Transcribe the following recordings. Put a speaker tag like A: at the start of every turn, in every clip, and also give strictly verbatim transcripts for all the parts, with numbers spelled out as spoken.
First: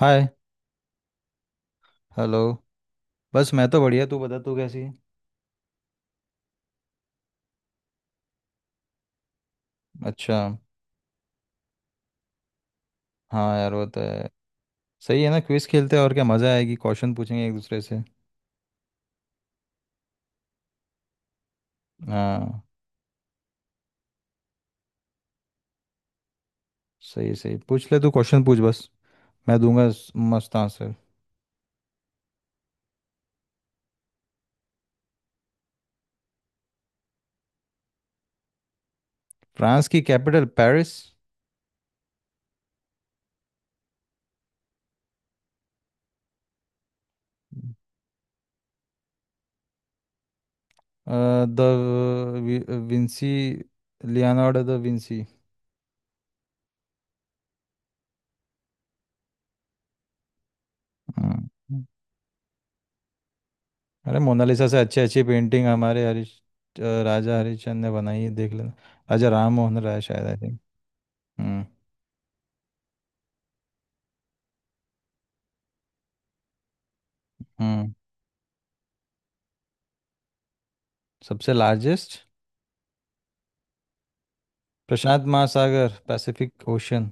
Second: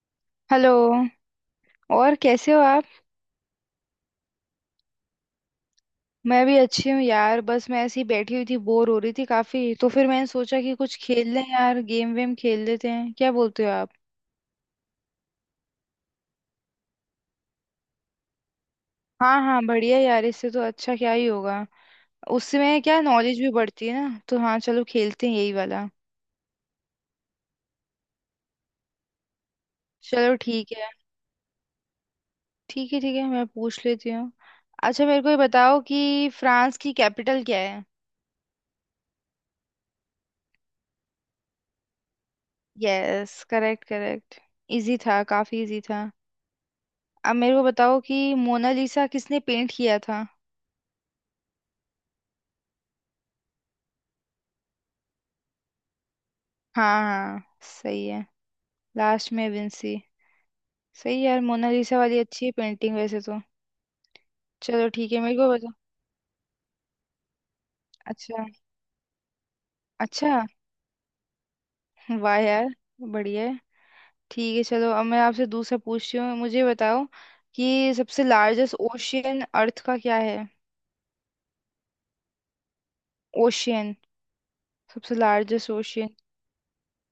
A: हाय।
B: Hello. और
A: hello.
B: कैसे हो आप?
A: बस, मैं तो बढ़िया। तू बता, तू कैसी है?
B: मैं भी अच्छी हूँ यार, बस मैं ऐसी बैठी हुई थी, बोर हो रही थी काफी। तो फिर मैंने
A: अच्छा।
B: सोचा कि कुछ खेल लें यार, गेम वेम खेल लेते हैं, क्या
A: हाँ
B: बोलते हो
A: यार, वो
B: आप?
A: तो है। सही है ना, क्विज खेलते हैं। और क्या मज़ा आएगी, क्वेश्चन पूछेंगे एक दूसरे से।
B: हाँ हाँ, बढ़िया यार, इससे तो अच्छा क्या ही होगा।
A: हाँ।
B: उसमें क्या नॉलेज भी बढ़ती है ना, तो हाँ चलो खेलते हैं यही वाला।
A: सही सही, पूछ ले तू। क्वेश्चन पूछ बस, मैं दूंगा स-
B: चलो
A: मस्त
B: ठीक है।
A: आंसर।
B: ठीक है ठीक है, मैं पूछ लेती हूँ। अच्छा मेरे को ये बताओ कि फ्रांस की कैपिटल क्या है?
A: फ्रांस की capital Paris.
B: Yes, correct correct. Easy था, काफी इजी था। अब मेरे को बताओ कि मोनालिसा किसने पेंट किया था?
A: Da Vinci. Leonardo da Vinci.
B: हाँ हाँ, सही है। लास्ट में विंसी। सही है यार,
A: हम्म।
B: मोनालिसा वाली अच्छी है पेंटिंग वैसे तो।
A: अरे मोनालिसा से
B: चलो
A: अच्छी
B: ठीक है,
A: अच्छी
B: मेरे को
A: पेंटिंग
B: बता।
A: हमारे हरीश, अ, राजा हरिश्चंद्र ने बनाई है,
B: अच्छा।
A: देख लेना। राजा राम मोहन राय, शायद, आई
B: अच्छा।
A: थिंक। हम्म।
B: वाह यार, बढ़िया है। ठीक है चलो, अब मैं आपसे दूसरा पूछती हूँ, मुझे बताओ
A: हम्म।
B: कि सबसे लार्जेस्ट ओशियन अर्थ का क्या है?
A: सबसे लार्जेस्ट।
B: ओशियन। सबसे
A: प्रशांत
B: लार्जेस्ट
A: महासागर,
B: ओशियन।
A: Pacific ocean.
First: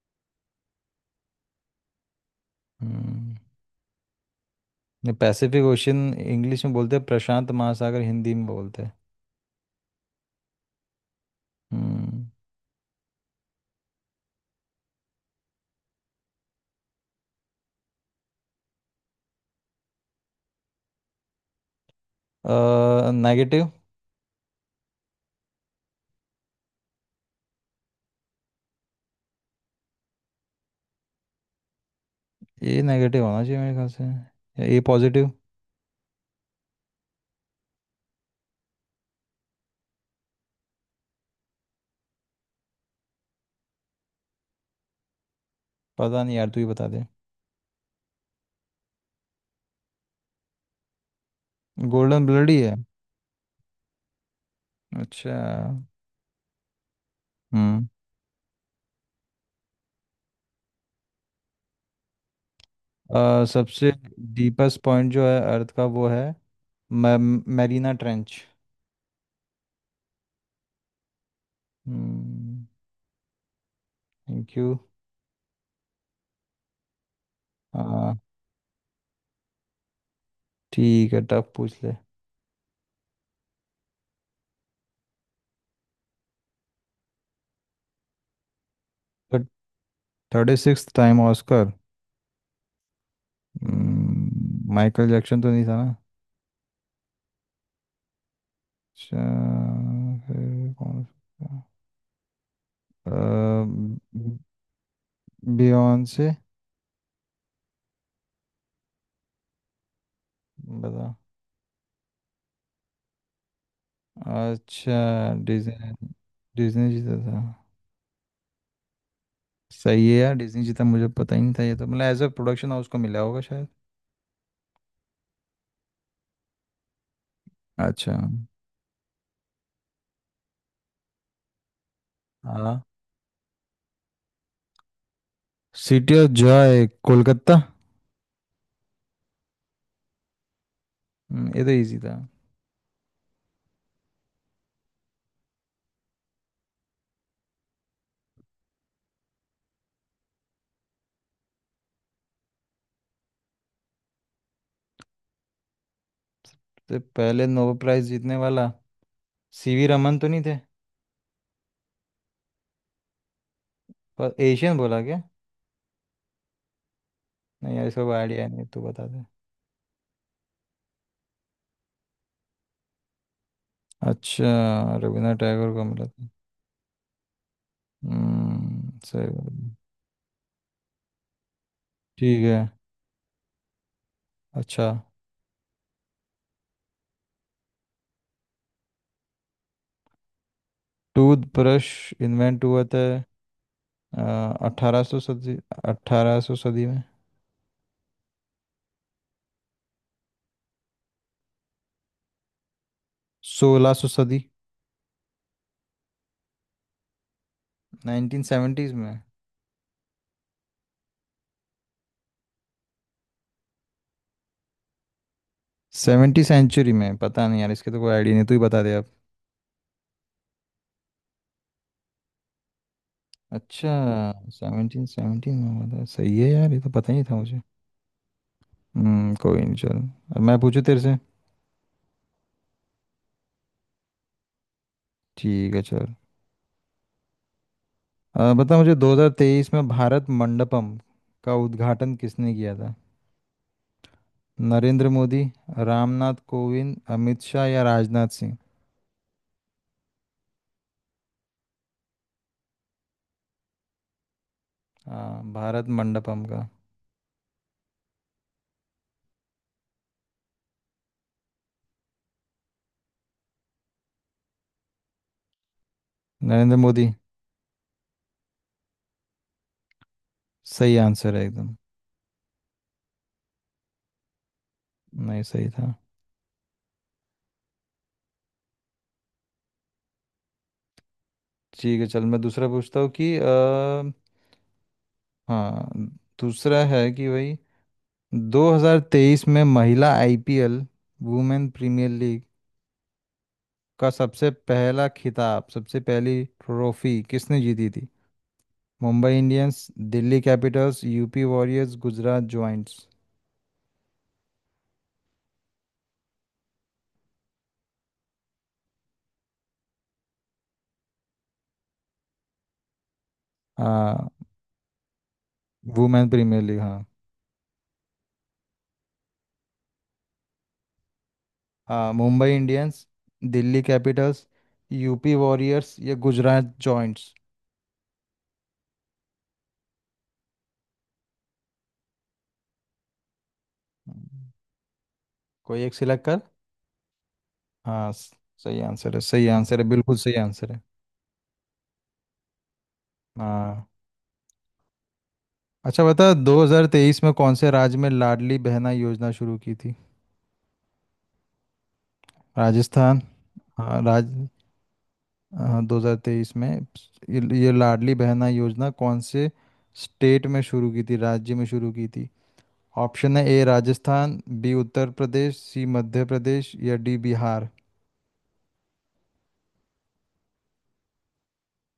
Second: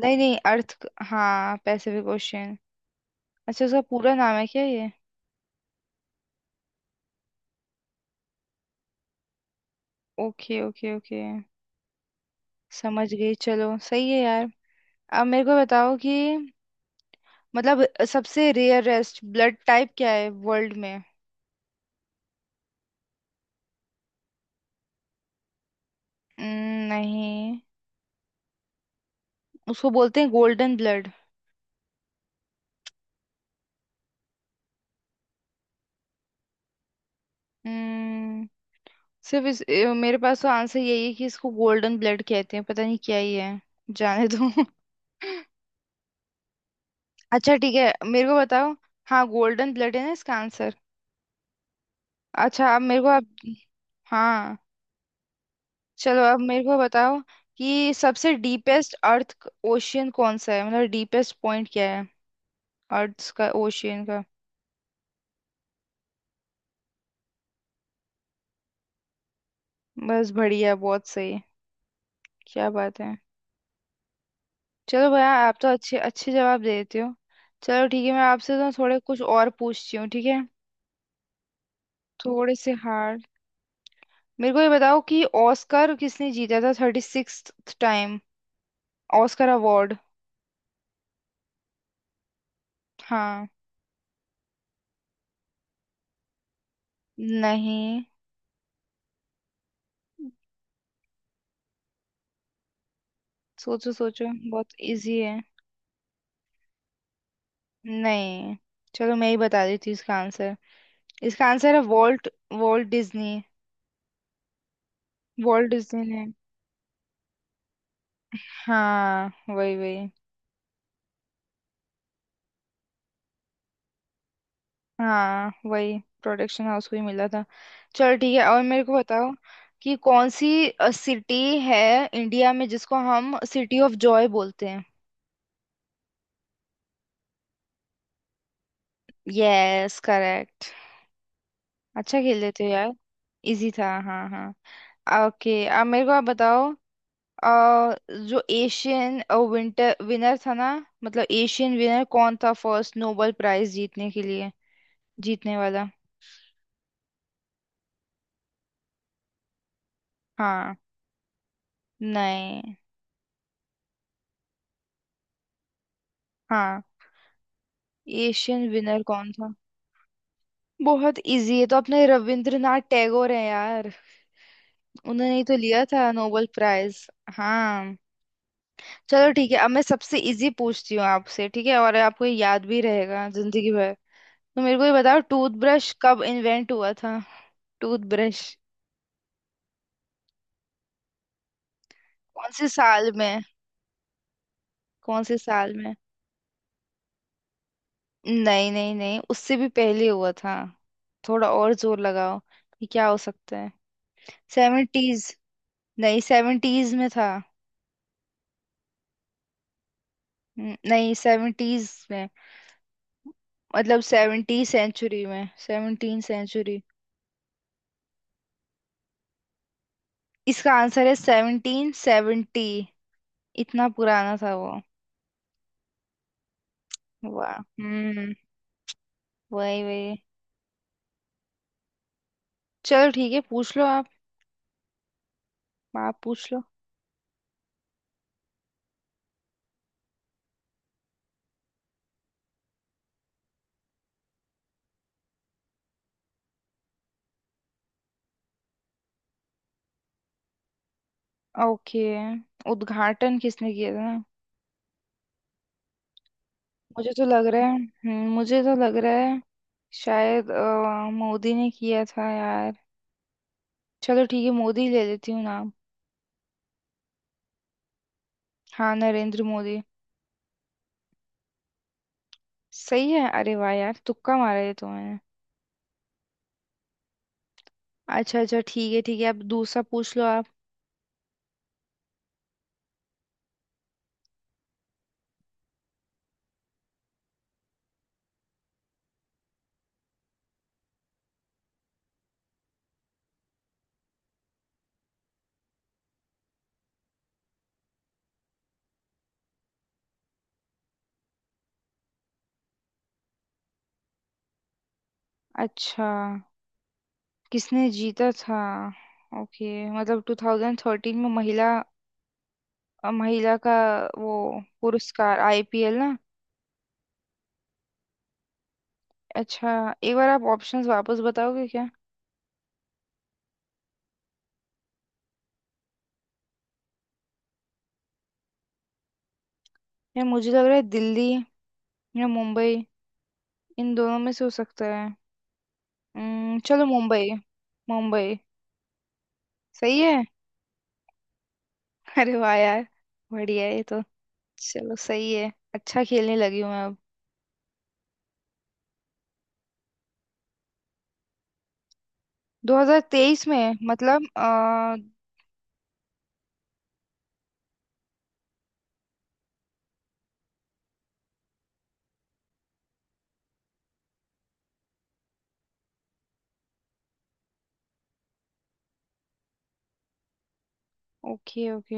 B: नहीं नहीं, अर्थ क- हाँ पैसिफिक ओशियन।
A: हम्म।
B: अच्छा उसका पूरा नाम है क्या ये?
A: नहीं, पैसिफिक ओशन इंग्लिश में बोलते हैं, प्रशांत महासागर हिंदी में बोलते हैं।
B: Okay okay okay.
A: हम्म।
B: समझ गई, चलो सही है यार। अब मेरे को बताओ कि, मतलब, सबसे रेयरेस्ट ब्लड टाइप क्या है वर्ल्ड में?
A: नेगेटिव।
B: हम्म, नहीं, उसको बोलते हैं गोल्डन ब्लड।
A: ये नेगेटिव होना चाहिए मेरे ख्याल से, या ए पॉजिटिव।
B: हम्म। सिर्फ इस ए, मेरे पास तो आंसर यही है कि इसको गोल्डन ब्लड कहते हैं, पता नहीं क्या ही है। जाने दो।
A: पता नहीं यार, तू ही बता दे।
B: अच्छा ठीक है, मेरे को बताओ। हाँ गोल्डन ब्लड है ना इसका आंसर।
A: गोल्डन ब्लड ही है।
B: अच्छा अब मेरे को आप। हाँ।
A: अच्छा।
B: चलो अब मेरे को बताओ
A: हम्म।
B: कि सबसे डीपेस्ट अर्थ ओशियन कौन सा है, मतलब डीपेस्ट पॉइंट क्या है अर्थ
A: अ,
B: का,
A: सबसे
B: ओशियन का।
A: डीपेस्ट पॉइंट जो है अर्थ का, वो है मैरीना ट्रेंच।
B: बस, बढ़िया, बहुत सही।
A: हम्म।
B: क्या बात है।
A: Thank you.
B: चलो भैया, आप तो अच्छे अच्छे जवाब देते हो। चलो ठीक है,
A: हाँ,
B: मैं आपसे तो थोड़े कुछ और पूछती हूँ, ठीक है?
A: ठीक है, टफ पूछ ले।
B: थोड़े से हार्ड। मेरे को ये बताओ कि ऑस्कर किसने जीता था thirty sixth time Oscar award?
A: Thirty six time Oscar.
B: हाँ।
A: हम्म, माइकल जैक्सन तो नहीं था ना?
B: नहीं।
A: अच्छा, फिर कौन? अ,
B: सोचो सोचो, बहुत इजी है।
A: बियॉन्से।
B: नहीं। चलो मैं ही बता देती हूँ इसका आंसर।
A: बता।
B: इसका आंसर है वॉल्ट, वॉल्ट डिज्नी।
A: अच्छा,
B: वॉल्ट
A: डिज्नी।
B: डिज्नी ने।
A: डिज्नी जीता था।
B: हाँ वही
A: सही
B: वही।
A: है यार, डिज्नी जीता, मुझे पता ही नहीं था ये तो। मतलब एज अ प्रोडक्शन हाउस को मिला होगा शायद।
B: हाँ, वही प्रोडक्शन हाउस को ही मिला था।
A: अच्छा।
B: चल ठीक है, और मेरे को बताओ कि कौन सी सिटी है इंडिया में
A: हाँ।
B: जिसको हम सिटी ऑफ जॉय बोलते हैं?
A: City of joy Kolkata.
B: Yes correct.
A: हम्म, ये तो इजी था।
B: अच्छा खेल लेते हो यार। इजी था, हाँ हाँ। ओके, अब मेरे को आप बताओ। अ, जो एशियन विंटर विनर था ना, मतलब एशियन विनर कौन था फर्स्ट नोबेल प्राइज जीतने के लिए, जीतने वाला?
A: तो पहले नोबेल प्राइज जीतने वाला सीवी रमन तो नहीं थे?
B: हाँ। नहीं।
A: पर एशियन बोला क्या?
B: हाँ।
A: नहीं यार, इसका कोई आइडिया नहीं,
B: एशियन
A: तो
B: विनर
A: बता दे।
B: कौन था? बहुत इजी है, तो अपने रविंद्रनाथ टैगोर हैं यार।
A: अच्छा,
B: उन्होंने
A: रविन्द्रनाथ
B: ही तो
A: टैगोर को
B: लिया
A: मिला
B: था
A: था।
B: Nobel prize. हाँ।
A: हम्म, सही
B: चलो ठीक
A: बात
B: है, अब
A: है।
B: मैं सबसे इजी पूछती हूँ आपसे, ठीक है? और आपको ये
A: ठीक है।
B: याद भी रहेगा जिंदगी भर। तो मेरे को
A: अच्छा,
B: ये बताओ, टूथब्रश कब इन्वेंट हुआ था? टूथब्रश।
A: टूथब्रश
B: कौन
A: इन्वेंट
B: से
A: हुआ था।
B: साल में?
A: अठारह सौ
B: कौन से
A: सदी।
B: साल में?
A: अठारह सौ सदी में।
B: नहीं नहीं नहीं, उससे भी पहले हुआ था। थोड़ा और जोर लगाओ कि क्या हो सकता है।
A: सोलह सौ सदी।
B: सेवेंटीज। नहीं सेवेंटीज में था।
A: नाइनटीन सेवेंटीज में।
B: न- नहीं सेवेंटीज में, मतलब सेवनटी सेंचुरी में, सेवनटीन
A: सेवेंटी
B: सेंचुरी।
A: सेंचुरी में, पता नहीं यार, इसके तो कोई आइडिया नहीं, तू ही बता दे आप।
B: इसका आंसर है सेवनटीन सेवेंटी। इतना
A: अच्छा,
B: पुराना था वो।
A: सेवनटीन सेवनटीन में हुआ था, सही है यार, ये तो पता ही नहीं था
B: वाह।
A: मुझे।
B: हम्म।
A: हम्म, कोई नहीं,
B: वही
A: चल,
B: वही।
A: अब मैं पूछू तेरे से।
B: चलो ठीक है, पूछ लो आप।
A: ठीक है, चल।
B: आप पूछ लो।
A: अ, बता मुझे, दो हज़ार तेईस में भारत मंडपम का उद्घाटन किसने किया था? नरेंद्र मोदी, रामनाथ कोविंद, अमित शाह या राजनाथ सिंह?
B: ओके। उद्घाटन किसने किया था?
A: हाँ, भारत मंडपम का।
B: मुझे तो लग रहा है, हम्म, मुझे तो लग रहा है शायद अ, मोदी ने किया था यार। चलो ठीक है, मोदी ले लेती हूँ नाम।
A: नरेंद्र मोदी
B: हाँ नरेंद्र मोदी।
A: सही आंसर है एकदम।
B: सही है? अरे वाह यार, तुक्का मारा है तो मैंने।
A: नहीं, सही था।
B: अच्छा अच्छा ठीक है ठीक है, अब दूसरा पूछ लो आप।
A: ठीक है चल, मैं दूसरा पूछता हूँ कि अ, हाँ, दूसरा है कि भाई, दो हज़ार तेईस में महिला आईपीएल, वुमेन प्रीमियर लीग का सबसे पहला खिताब, सबसे पहली ट्रॉफी किसने जीती थी? Mumbai Indians, Delhi Capitals, UP Warriors, Gujarat Giants.
B: अच्छा, किसने जीता था? ओके, मतलब ट्वेंटी थर्टीन में महिला, अ, महिला का
A: हाँ,
B: वो पुरस्कार, आईपीएल ना?
A: वुमेन प्रीमियर लीग, हाँ।
B: अच्छा। एक बार आप ऑप्शंस वापस बताओगे क्या?
A: हाँ, Mumbai Indians, Delhi Capitals, UP Warriors या गुजरात जॉइंट्स।
B: या मुझे लग रहा है दिल्ली या मुंबई, इन दोनों में से हो सकता है।
A: कोई एक सिलेक्ट कर।
B: हम्म, चलो मुंबई।
A: हाँ स-
B: मुंबई।
A: सही आंसर है, सही आंसर है,
B: सही
A: बिल्कुल
B: है।
A: सही आंसर है।
B: अरे वाह यार, बढ़िया है ये
A: हाँ।
B: तो। चलो सही है,
A: अच्छा,
B: अच्छा
A: बता,
B: खेलने लगी हूँ मैं अब।
A: दो हज़ार तेईस में कौन से राज्य में लाडली बहना योजना शुरू की थी? राजस्थान,
B: दो हज़ार तेईस में?
A: हाँ
B: मतलब
A: राज,
B: आ,
A: हाँ, दो हजार तेईस में ये ये लाडली बहना योजना कौन से स्टेट में शुरू की थी, राज्य में शुरू की थी। ऑप्शन है A Rajasthan, B Uttar Pradesh, C Madhya Pradesh या डी बिहार।
B: Okay okay.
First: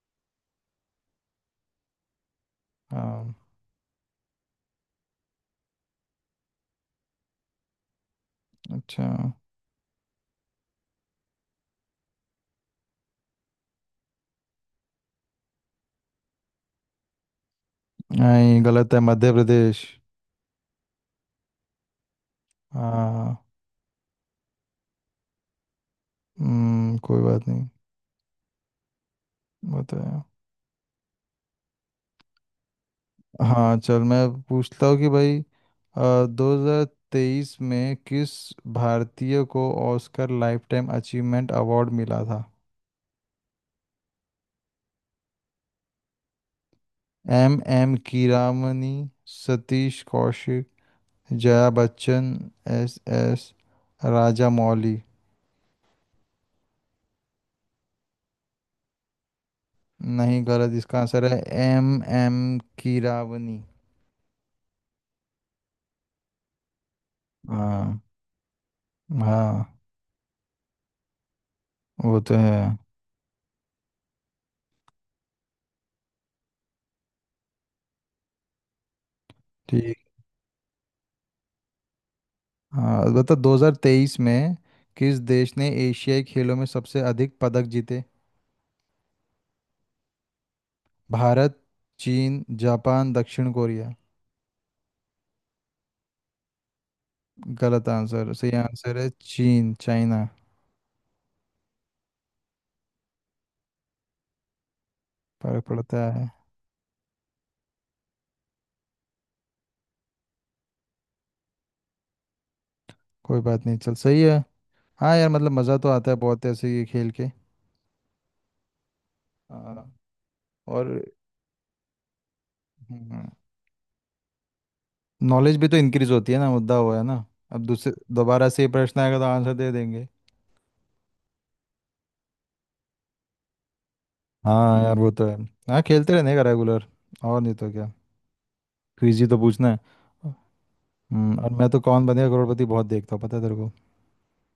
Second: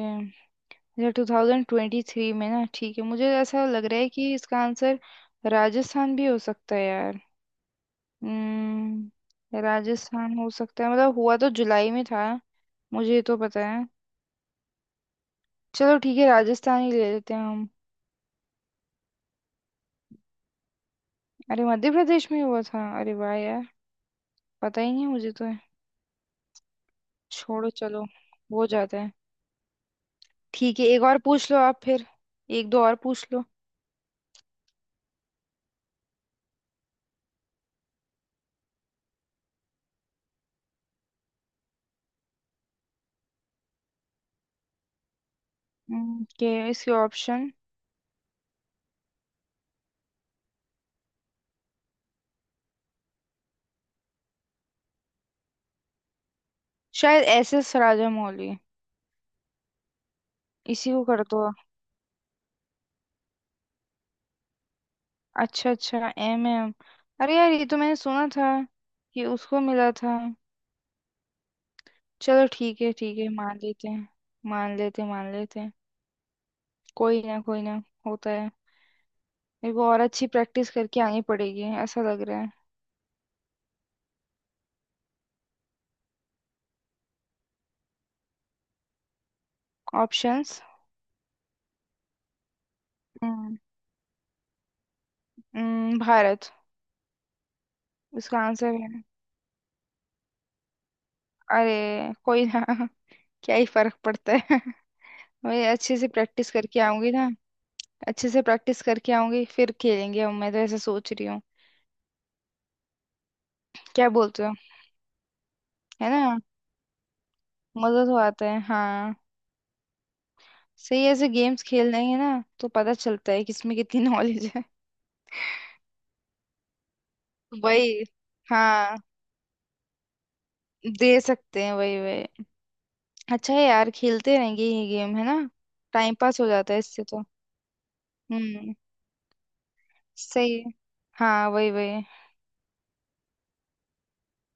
B: या ट्वेंटी ट्वेंटी थ्री में ना, ठीक है, मुझे
A: हाँ।
B: ऐसा लग रहा है कि इसका आंसर राजस्थान भी हो सकता है यार।
A: अच्छा।
B: हम्म, राजस्थान हो सकता है, मतलब हुआ तो जुलाई में था। मुझे तो पता है। चलो ठीक है, राजस्थान ही ले लेते हैं हम।
A: नहीं, गलत है, मध्य प्रदेश।
B: अरे मध्य प्रदेश में हुआ था? अरे वाह
A: हाँ।
B: यार, पता ही नहीं मुझे तो।
A: हम्म, कोई बात नहीं।
B: छोड़ो चलो, हो जाता है।
A: बताया।
B: ठीक है एक और पूछ लो आप, फिर एक दो और पूछ लो।
A: हाँ चल, मैं पूछता हूँ कि भाई, दो हजार तेईस में किस भारतीय को ऑस्कर लाइफटाइम अचीवमेंट अवार्ड मिला था?
B: हम्म, के इसके option.
A: M M Keeravani, Satish Kaushik, Jaya Bachchan, S S Rajamouli.
B: शायद एस एस राजामौली।
A: नहीं, गलत।
B: इसी
A: इसका
B: को कर
A: आंसर है
B: दो।
A: M M Keeravani.
B: अच्छा अच्छा एम एम। अरे यार ये तो मैंने
A: हाँ।
B: सुना था कि उसको
A: हाँ,
B: मिला था।
A: वो तो
B: चलो
A: है।
B: ठीक है ठीक है, मान लेते हैं। मान लेते हैं, मान लेते हैं। कोई ना, कोई ना होता है। मेरे को
A: ठीक।
B: और अच्छी प्रैक्टिस करके आनी पड़ेगी, ऐसा लग रहा है।
A: हाँ बता, दो हज़ार तेईस में किस देश ने एशियाई खेलों में सबसे अधिक पदक जीते?
B: ऑप्शंस।
A: भारत, चीन, जापान, दक्षिण
B: हम्म।
A: कोरिया।
B: हम्म, भारत।
A: गलत आंसर।
B: इसका
A: सही
B: आंसर
A: आंसर
B: है?
A: है चीन, चाइना।
B: अरे कोई ना। क्या ही फर्क पड़ता है।
A: फर्क
B: मैं अच्छे से
A: पड़ता है।
B: प्रैक्टिस करके आऊंगी ना, अच्छे से प्रैक्टिस करके आऊंगी, फिर खेलेंगे अब, मैं तो ऐसा सोच रही हूँ।
A: कोई बात नहीं, चल
B: क्या
A: सही है।
B: बोलते हो?
A: हाँ यार, मतलब मज़ा तो
B: है
A: आता है
B: ना,
A: बहुत ऐसे ये खेल के।
B: मजा तो आता है हाँ।
A: हाँ, और
B: सही, ऐसे गेम्स खेल लेंगे ना तो पता चलता है किसमें कितनी नॉलेज है।
A: नॉलेज भी तो इंक्रीज होती है ना, मुद्दा हुआ है ना। अब दूसरे
B: वही।
A: दोबारा से ये
B: हाँ
A: प्रश्न आएगा तो आंसर दे देंगे।
B: दे सकते हैं, वही वही। अच्छा है यार, खेलते रहेंगे
A: हाँ
B: ये
A: यार, वो
B: गेम, है
A: तो है।
B: ना?
A: हाँ, खेलते
B: टाइम
A: रहने
B: पास
A: का
B: हो जाता है
A: रेगुलर।
B: इससे तो।
A: और नहीं तो क्या,
B: हम्म।
A: क्विज ही तो पूछना है।
B: सही है।
A: हम्म,
B: हाँ
A: और मैं
B: वही
A: तो
B: वही।
A: कौन बनेगा करोड़पति बहुत देखता हूँ, पता है तेरे को।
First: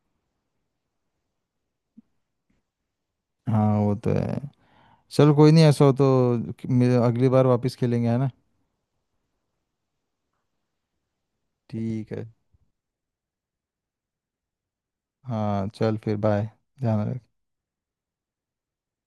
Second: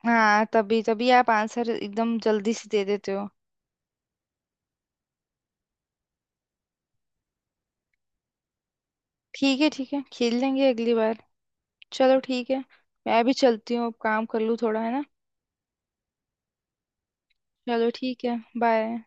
B: हाँ तभी तभी आप आंसर एकदम जल्दी से दे देते हो।
A: हाँ, वो तो है। चल कोई नहीं, ऐसा हो तो मे- अगली बार वापस खेलेंगे, है ना।
B: ठीक है ठीक है, खेल लेंगे अगली बार।
A: ठीक
B: चलो
A: है।
B: ठीक है, मैं भी चलती हूँ, अब काम कर लूँ थोड़ा, है ना?
A: हाँ चल, फिर बाय, ध्यान रख।
B: चलो ठीक है, बाय।